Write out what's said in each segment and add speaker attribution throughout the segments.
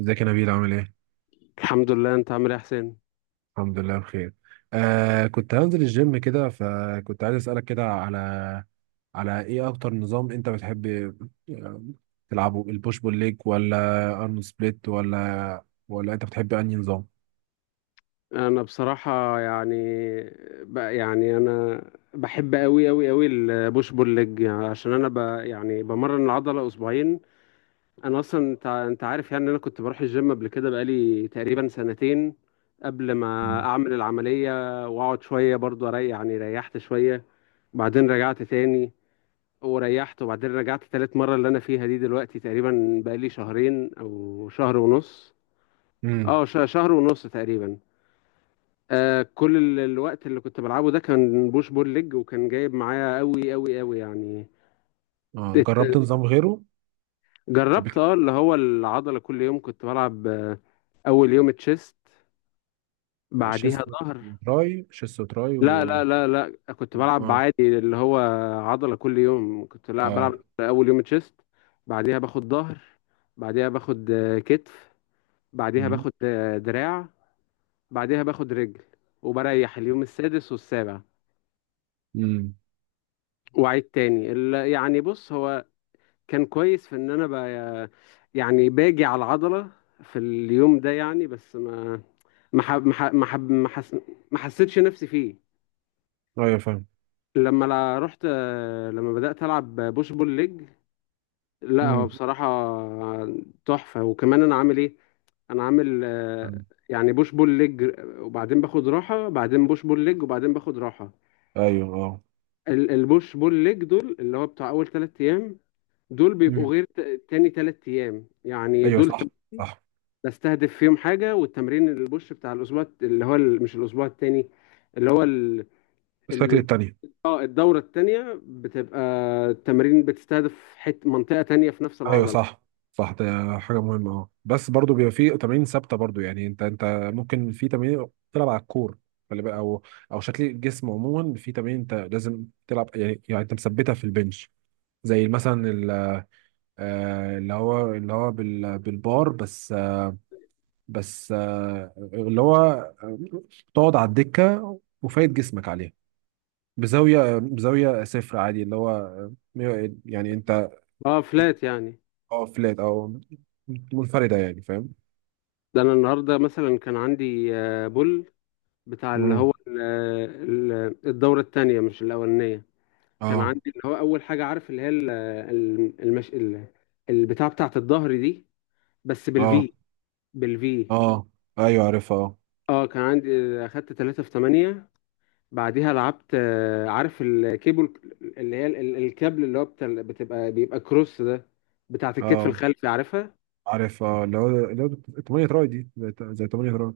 Speaker 1: ازيك يا نبيل، عامل ايه؟
Speaker 2: الحمد لله، انت عامل ايه يا حسين؟
Speaker 1: الحمد لله بخير. كنت هنزل الجيم كده، فكنت عايز اسألك كده على ايه اكتر نظام انت بتحب آه، تلعبه؟ البوش بول ليج ولا ارنولد سبليت، ولا انت بتحب انهي نظام؟
Speaker 2: انا بصراحه يعني بقى يعني انا بحب قوي قوي قوي البوش بول ليج، يعني عشان انا يعني بمرن العضله اسبوعين. انا اصلا انت عارف يعني ان انا كنت بروح الجيم قبل كده بقالي تقريبا سنتين، قبل ما
Speaker 1: مم.
Speaker 2: اعمل العمليه. واقعد شويه برضو اريح، يعني ريحت شويه بعدين رجعت تاني وريحت، وبعدين رجعت تالت مرة اللي أنا فيها دي دلوقتي، تقريبا بقالي شهرين أو شهر ونص.
Speaker 1: امم.
Speaker 2: شهر ونص تقريبا. كل الوقت اللي كنت بلعبه ده كان بوش بول ليج، وكان جايب معايا قوي قوي قوي يعني.
Speaker 1: آه، جربت
Speaker 2: ات-
Speaker 1: نظام غيره قبل
Speaker 2: جربت اه اللي هو العضلة كل يوم، كنت بلعب أول يوم تشيست
Speaker 1: كده؟ شيست
Speaker 2: بعديها ظهر.
Speaker 1: وتراي، شيست وتراي
Speaker 2: لا لا لا لا، كنت بلعب
Speaker 1: اه،
Speaker 2: عادي اللي هو عضلة كل يوم، كنت لا بلعب
Speaker 1: اه،
Speaker 2: أول يوم تشيست، بعديها باخد ظهر، بعديها باخد كتف، بعديها باخد دراع، بعديها باخد رجل، وبريح اليوم السادس والسابع
Speaker 1: امم،
Speaker 2: وأعيد تاني. يعني بص، هو كان كويس في ان انا بقى يعني باجي على العضله في اليوم ده، يعني بس ما ما حب ما حب ما حب- ما حس- ما حسيتش نفسي فيه.
Speaker 1: ايوه فاهم.
Speaker 2: لما لا رحت، لما بدات العب بوش بول ليج، لا هو
Speaker 1: امم،
Speaker 2: بصراحه تحفه. وكمان انا عامل ايه؟ انا عامل يعني بوش بول ليج وبعدين باخد راحه، بعدين بوش بول ليج وبعدين باخد راحه.
Speaker 1: ايوه، اه،
Speaker 2: البوش بول ليج دول اللي هو بتاع اول ثلاث ايام، دول
Speaker 1: مم.
Speaker 2: بيبقوا غير تاني ثلاث ايام، يعني
Speaker 1: ايوه،
Speaker 2: دول
Speaker 1: صح.
Speaker 2: بستهدف فيهم حاجة. والتمرين البوش بتاع الأسبوع اللي هو مش الأسبوع التاني، اللي هو ال...
Speaker 1: الشكل
Speaker 2: ال...
Speaker 1: التاني.
Speaker 2: آه، الدورة التانية بتبقى التمرين بتستهدف منطقة تانية في نفس
Speaker 1: ايوه،
Speaker 2: العضلة.
Speaker 1: صح. ده حاجه مهمه. اه بس برضو بيبقى في تمارين ثابته برضو، يعني انت ممكن في تمارين تلعب على الكور. خلي بالك، او شكل الجسم عموما، في تمارين انت لازم تلعب، يعني انت مثبتها في البنش، زي مثلا اللي هو بالبار بس بس اللي هو تقعد على الدكه وفايد جسمك عليها بزاويه، بزاويه صفر عادي، اللي هو يعني انت.
Speaker 2: اه فلات يعني.
Speaker 1: اه فلات، او منفرده يعني. فاهم؟
Speaker 2: ده أنا النهاردة مثلا كان عندي بول بتاع اللي
Speaker 1: مم.
Speaker 2: هو الدورة التانية مش الأولانية. كان
Speaker 1: اه،
Speaker 2: عندي اللي هو أول حاجة، عارف اللي هي البتاع بتاعة الظهر دي، بس
Speaker 1: اه،
Speaker 2: بالفي. بالفي
Speaker 1: اه. ايوه عارفها. اه،
Speaker 2: اه كان عندي اخدت 3 في 8. بعديها لعبت عارف الكيبل اللي هي الكابل اللي هو بتاع بتبقى بيبقى كروس ده، بتاعت الكتف
Speaker 1: اه،
Speaker 2: الخلفي، عارفها.
Speaker 1: عارفها. اللي هو 8 تراي دي، زي 8 تراي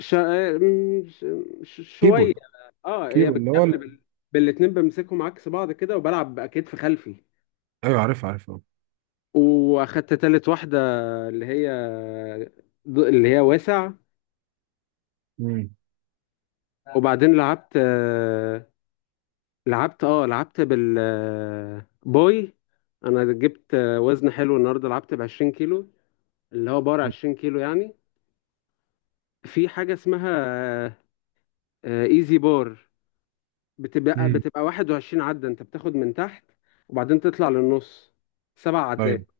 Speaker 2: ش... م- ش... ش- شوية،
Speaker 1: كيبل.
Speaker 2: اه هي
Speaker 1: كيبل اللي هو
Speaker 2: بالكابل
Speaker 1: ال-
Speaker 2: بالاتنين، بمسكهم عكس بعض كده وبلعب بكتف خلفي.
Speaker 1: ايوه عارفها، عارفها.
Speaker 2: واخدت تالت واحدة اللي هي اللي هي واسع.
Speaker 1: امم،
Speaker 2: وبعدين لعبت بالباي. انا جبت وزن حلو النهارده، لعبت ب 20 كيلو، اللي هو بار 20 كيلو يعني. في حاجة اسمها ايزي بار، بتبقى
Speaker 1: امم.
Speaker 2: بتبقى 21 عدة، انت بتاخد من تحت وبعدين تطلع للنص سبع
Speaker 1: ايوه،
Speaker 2: عدات،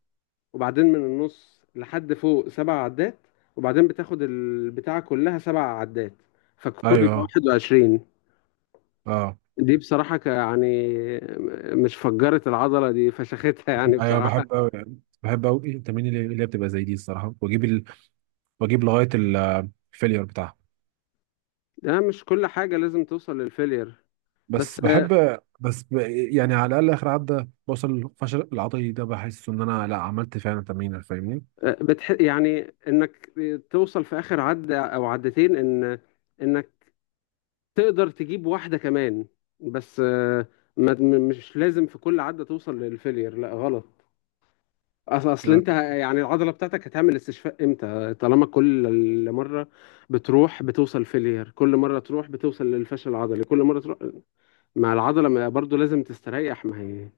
Speaker 2: وبعدين من النص لحد فوق سبع عدات، وبعدين بتاخد البتاعة كلها سبع عدات، فالكل
Speaker 1: ايوه.
Speaker 2: بيبقى
Speaker 1: اه،
Speaker 2: 21.
Speaker 1: اه.
Speaker 2: دي بصراحة يعني مش فجرت العضلة دي، فشختها يعني
Speaker 1: ايوه
Speaker 2: بصراحة.
Speaker 1: بحب قوي، بحب قوي التمارين اللي هي بتبقى زي دي الصراحه، واجيب واجيب لغايه الفيلير بتاعها.
Speaker 2: ده مش كل حاجة لازم توصل للفيلير.
Speaker 1: بس
Speaker 2: بس
Speaker 1: بحب، بس ب... يعني على الاقل اخر عدى بوصل الفشل العضلي، ده بحس ان انا لا عملت فعلا تمرين، فاهمني؟
Speaker 2: يعني انك توصل في اخر عد او عدتين ان انك تقدر تجيب واحده كمان، بس آه، ما... م- مش لازم في كل عده توصل للفيلير، لا غلط. اصل انت
Speaker 1: يعني
Speaker 2: يعني العضله بتاعتك هتعمل استشفاء امتى طالما كل مره بتروح بتوصل فيلير، كل مره تروح بتوصل للفشل العضلي، كل مره تروح مع العضله برضو لازم تستريح. ما هي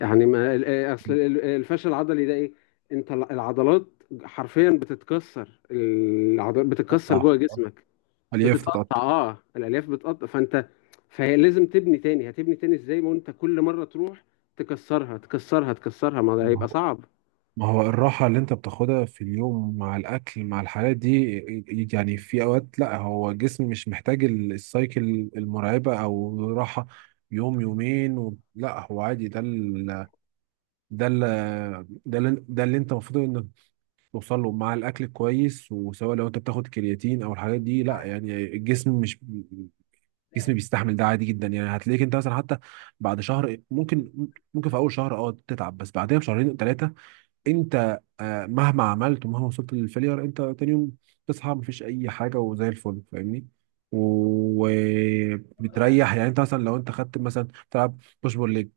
Speaker 2: يعني ما ال- آه، اصل الفشل العضلي ده ايه؟ انت العضلات حرفيا بتتكسر، العضلات بتتكسر
Speaker 1: تقطع،
Speaker 2: جوه جسمك،
Speaker 1: الياف
Speaker 2: بتتقطع.
Speaker 1: تتقطع.
Speaker 2: اه، الالياف بتقطع فانت، فهي لازم تبني تاني. هتبني تاني ازاي ما انت كل مره تروح تكسرها تكسرها تكسرها؟ ما ده هيبقى صعب.
Speaker 1: ما هو الراحة اللي انت بتاخدها في اليوم مع الأكل مع الحاجات دي، يعني في أوقات لا، هو الجسم مش محتاج السايكل المرعبة أو راحة يوم يومين و. لا هو عادي، ده ال... ده اللي انت المفروض انك توصل له مع الأكل كويس، وسواء لو انت بتاخد كرياتين أو الحاجات دي، لا يعني الجسم، مش الجسم بيستحمل ده عادي جدا. يعني هتلاقيك انت مثلا، حتى بعد شهر ممكن، في أول شهر اه تتعب، بس بعدها بشهرين ثلاثة انت مهما عملت ومهما وصلت للفيلير، انت تاني يوم تصحى مفيش اي حاجه وزي الفل، فاهمني؟ وبتريح. يعني انت مثلا لو انت خدت مثلا بتلعب بوش بول ليج،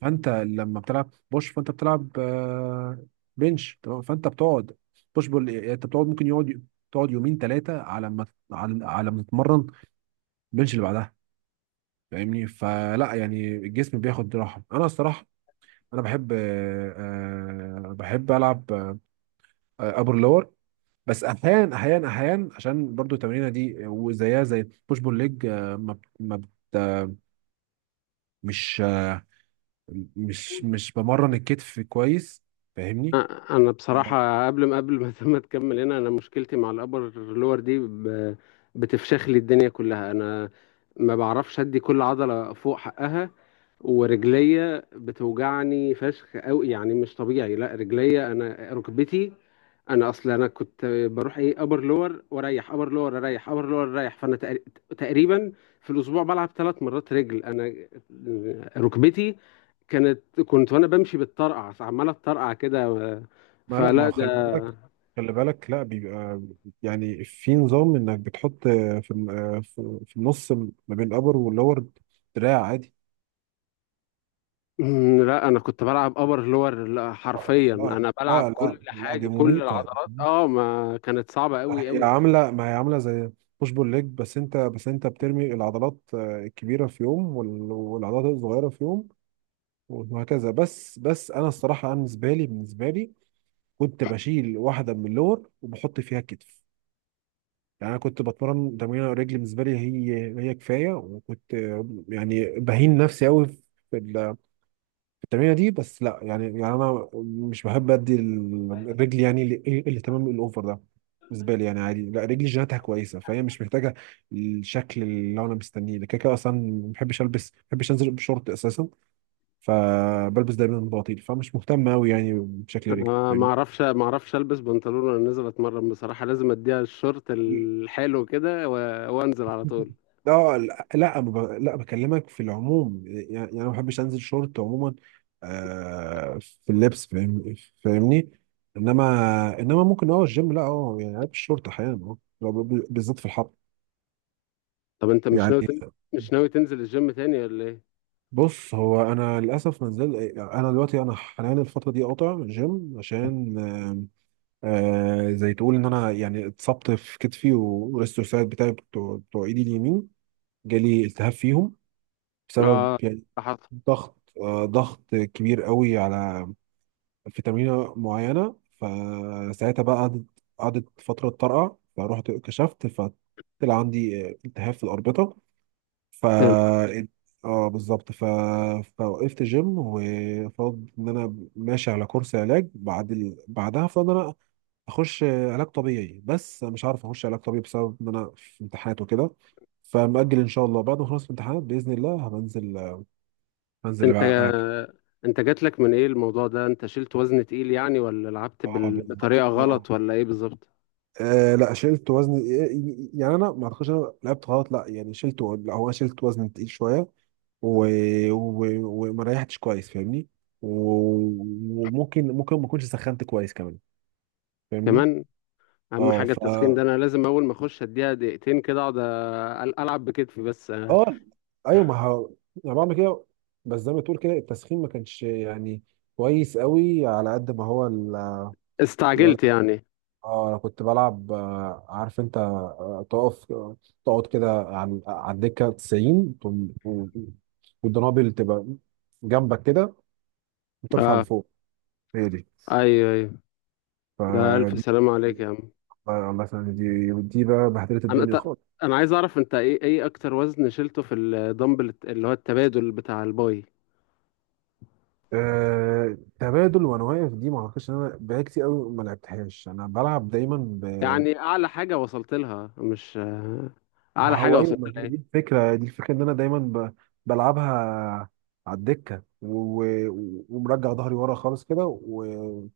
Speaker 1: فانت لما بتلعب بوش فانت بتلعب بنش تمام، فانت بتقعد بوش بول. يعني انت بتقعد، ممكن يقعد، تقعد يومين ثلاثه، على ما، على ما تتمرن البنش اللي بعدها، فاهمني؟ فلا يعني الجسم بياخد راحه. انا الصراحه انا بحب بحب العب ابر لور. بس احيانا عشان برضو التمرينه دي، وزيها زي بوش بول ليج، ما بت- ما بت- مش مش بمرن الكتف كويس، فاهمني؟
Speaker 2: انا
Speaker 1: آه.
Speaker 2: بصراحه قبل ما ما تكمل، هنا انا مشكلتي مع الابر لور دي، بتفشخ لي الدنيا كلها. انا ما بعرفش ادي كل عضله فوق حقها، ورجليا بتوجعني فشخ قوي يعني مش طبيعي، لا رجليا، انا ركبتي. انا اصلا انا كنت بروح ايه ابر لور واريح، ابر لور اريح، ابر لور اريح، فانا تقريبا في الاسبوع بلعب ثلاث مرات رجل. انا ركبتي كانت، كنت وانا بمشي بالطرقع، عماله اتطرقع كده، فلا
Speaker 1: ما خلي
Speaker 2: ده.
Speaker 1: بالك، خلي بالك، لا بيبقى يعني في نظام انك بتحط في في النص ما بين الابر واللور، دراع عادي.
Speaker 2: مم، لا انا كنت بلعب ابر لور، لا حرفيا
Speaker 1: لا
Speaker 2: انا بلعب
Speaker 1: لا لا
Speaker 2: كل
Speaker 1: لا
Speaker 2: حاجه،
Speaker 1: دي
Speaker 2: كل
Speaker 1: مميتة.
Speaker 2: العضلات اه ما كانت صعبه
Speaker 1: ما
Speaker 2: قوي
Speaker 1: هي
Speaker 2: قوي.
Speaker 1: عامله ما هي عامله زي بوش بول ليج، بس انت بترمي العضلات الكبيره في يوم، والعضلات الصغيره في يوم، وهكذا. بس انا الصراحه، انا بالنسبه لي كنت بشيل واحده من اللور وبحط فيها الكتف. يعني انا كنت بتمرن تمرين الرجل، بالنسبه لي هي كفايه، وكنت يعني بهين نفسي قوي التمرينه دي. بس لا يعني، انا مش بحب ادي الرجل يعني الاهتمام الاوفر ده بالنسبه لي، يعني عادي. لا، رجلي جيناتها كويسه، فهي مش محتاجه الشكل اللي انا مستنيه، لكن كده اصلا ما بحبش البس، ما بحبش انزل بشورت اساسا، فبلبس دايما بنطلون، فمش مهتم قوي يعني بشكل رجلي،
Speaker 2: انا ما
Speaker 1: فاهمني؟
Speaker 2: اعرفش ما اعرفش البس بنطلون وانا نازل اتمرن بصراحه، لازم اديها الشورت الحلو كده وانزل على طول.
Speaker 1: اه، لا لا ما ب- لا بكلمك في العموم، يعني انا ما بحبش انزل شورت عموما في اللبس، فاهمني. انما ممكن اه الجيم، لا اه يعني لابس شورت احيانا، اه لو بالذات في الحر.
Speaker 2: طب انت
Speaker 1: يعني،
Speaker 2: مش ناوي تنزل الجيم تاني ولا ايه؟
Speaker 1: بص هو انا للاسف ما نزل. انا دلوقتي، انا حاليا الفتره دي قاطع جيم عشان آه، زي تقول ان انا يعني اتصبت في كتفي، والريستوسايد بتاعي، بتوع ايدي اليمين، جالي التهاب فيهم بسبب،
Speaker 2: اه
Speaker 1: يعني
Speaker 2: حصل.
Speaker 1: ضغط، ضغط كبير قوي على، في تمرينة معينة. فساعتها بقى قعدت فترة طرقع، فروحت كشفت، فطلع عندي التهاب في الأربطة. ف
Speaker 2: انت
Speaker 1: اه بالظبط فوقفت جيم، وفرض ان انا ماشي على كورس علاج، بعد بعدها فرض ان انا اخش علاج طبيعي، بس أنا مش عارف اخش علاج طبيعي بسبب ان انا في امتحانات وكده. فمأجل ان شاء الله، بعد ما اخلص الامتحانات باذن الله هبنزل انزل اللي بقى انا.
Speaker 2: جات لك من ايه الموضوع ده؟ انت شلت وزن تقيل يعني، ولا لعبت
Speaker 1: اه بالظبط
Speaker 2: بطريقه
Speaker 1: اه،
Speaker 2: غلط ولا ايه بالظبط؟
Speaker 1: لا شلت وزن، إيه، يعني انا ما اعتقدش انا لعبت غلط، لا يعني شلت، لا هو أنا شلت وزن تقيل شويه، و، و، وما ريحتش كويس فاهمني، و، وممكن ممكن ما اكونش سخنت كويس كمان، فاهمني؟
Speaker 2: كمان، اهم
Speaker 1: اه
Speaker 2: حاجه التسخين ده. انا لازم اول ما اخش اديها دقيقتين كده اقعد العب بكتفي بس
Speaker 1: اه، ايوه ما ه... انا بعمل كده، بس زي ما تقول كده التسخين ما كانش يعني كويس قوي على قد ما هو الوزن.
Speaker 2: استعجلت يعني.
Speaker 1: اه، انا كنت بلعب عارف انت تقف، تقعد كده عن على الدكه 90، والدنابل تبقى جنبك كده وترفع
Speaker 2: اه،
Speaker 1: لفوق. هي دي.
Speaker 2: ايوه ايوه، ده الف
Speaker 1: فدي،
Speaker 2: سلام عليك يا عم.
Speaker 1: الله يسلمك، دي بقى بهدلت
Speaker 2: انا
Speaker 1: الدنيا
Speaker 2: ت...
Speaker 1: خالص.
Speaker 2: انا عايز اعرف انت ايه، ايه اكتر وزن شلته في الدمبل اللي هو التبادل بتاع الباي؟
Speaker 1: تبادل وانا واقف، دي ما اعتقدش ان انا بقالي كتير قوي ما لعبتهاش، انا بلعب دايما.
Speaker 2: يعني اعلى حاجه وصلت لها، مش
Speaker 1: ما
Speaker 2: اعلى حاجه
Speaker 1: هو ايوه،
Speaker 2: وصلت
Speaker 1: ما هي
Speaker 2: لها
Speaker 1: دي
Speaker 2: ايه؟
Speaker 1: الفكره دي الفكره ان انا دايما بلعبها على الدكه، و، و، ومرجع ظهري ورا خالص كده و،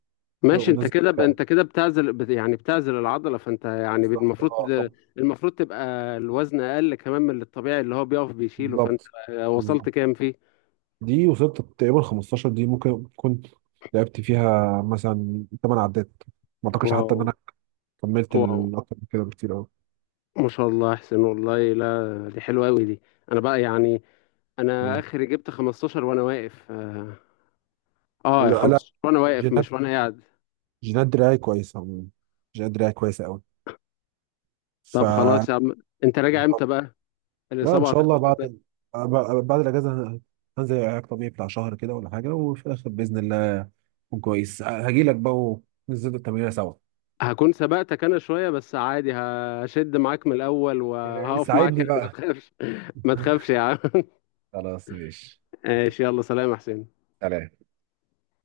Speaker 2: ماشي، انت
Speaker 1: ومنزل
Speaker 2: كده
Speaker 1: دراعي.
Speaker 2: انت كده بتعزل يعني بتعزل العضله فانت يعني
Speaker 1: بالظبط
Speaker 2: المفروض،
Speaker 1: اه،
Speaker 2: المفروض تبقى الوزن اقل كمان من الطبيعي اللي هو بيقف بيشيله، فانت
Speaker 1: بالظبط، بالظبط.
Speaker 2: وصلت كام فيه؟
Speaker 1: دي وصلت تقريبا 15، دي ممكن كنت لعبت فيها مثلا 8 عدات، ما اعتقدش حتى
Speaker 2: واو.
Speaker 1: ان انا كملت
Speaker 2: واو،
Speaker 1: اكتر من كده بكتير قوي.
Speaker 2: ما شاء الله، احسن والله، لا دي حلوه قوي دي. انا بقى يعني انا اخري جبت 15 وانا واقف،
Speaker 1: لا لا.
Speaker 2: 15 وانا واقف مش
Speaker 1: جينات
Speaker 2: وانا قاعد.
Speaker 1: جينات دراعي كويسه عموما. جينات دراعي كويسه قوي. ف
Speaker 2: طب خلاص يا عم، انت راجع امتى بقى؟
Speaker 1: لا، ان
Speaker 2: الاصابه
Speaker 1: شاء الله
Speaker 2: هتخلص
Speaker 1: بعد
Speaker 2: امتى؟
Speaker 1: بعد الاجازه هنزل علاج طبيعي بتاع شهر كده ولا حاجه، وفي الاخر باذن الله اكون كويس، هاجي لك بقى وننزل التمرين سوا.
Speaker 2: هكون سبقتك انا شويه بس عادي، هشد معاك من الاول وهقف معاك
Speaker 1: ساعدني
Speaker 2: يعني ما
Speaker 1: بقى.
Speaker 2: تخافش. ما تخافش يا عم.
Speaker 1: خلاص ماشي.
Speaker 2: ماشي، يلا سلام يا حسين.
Speaker 1: سلام.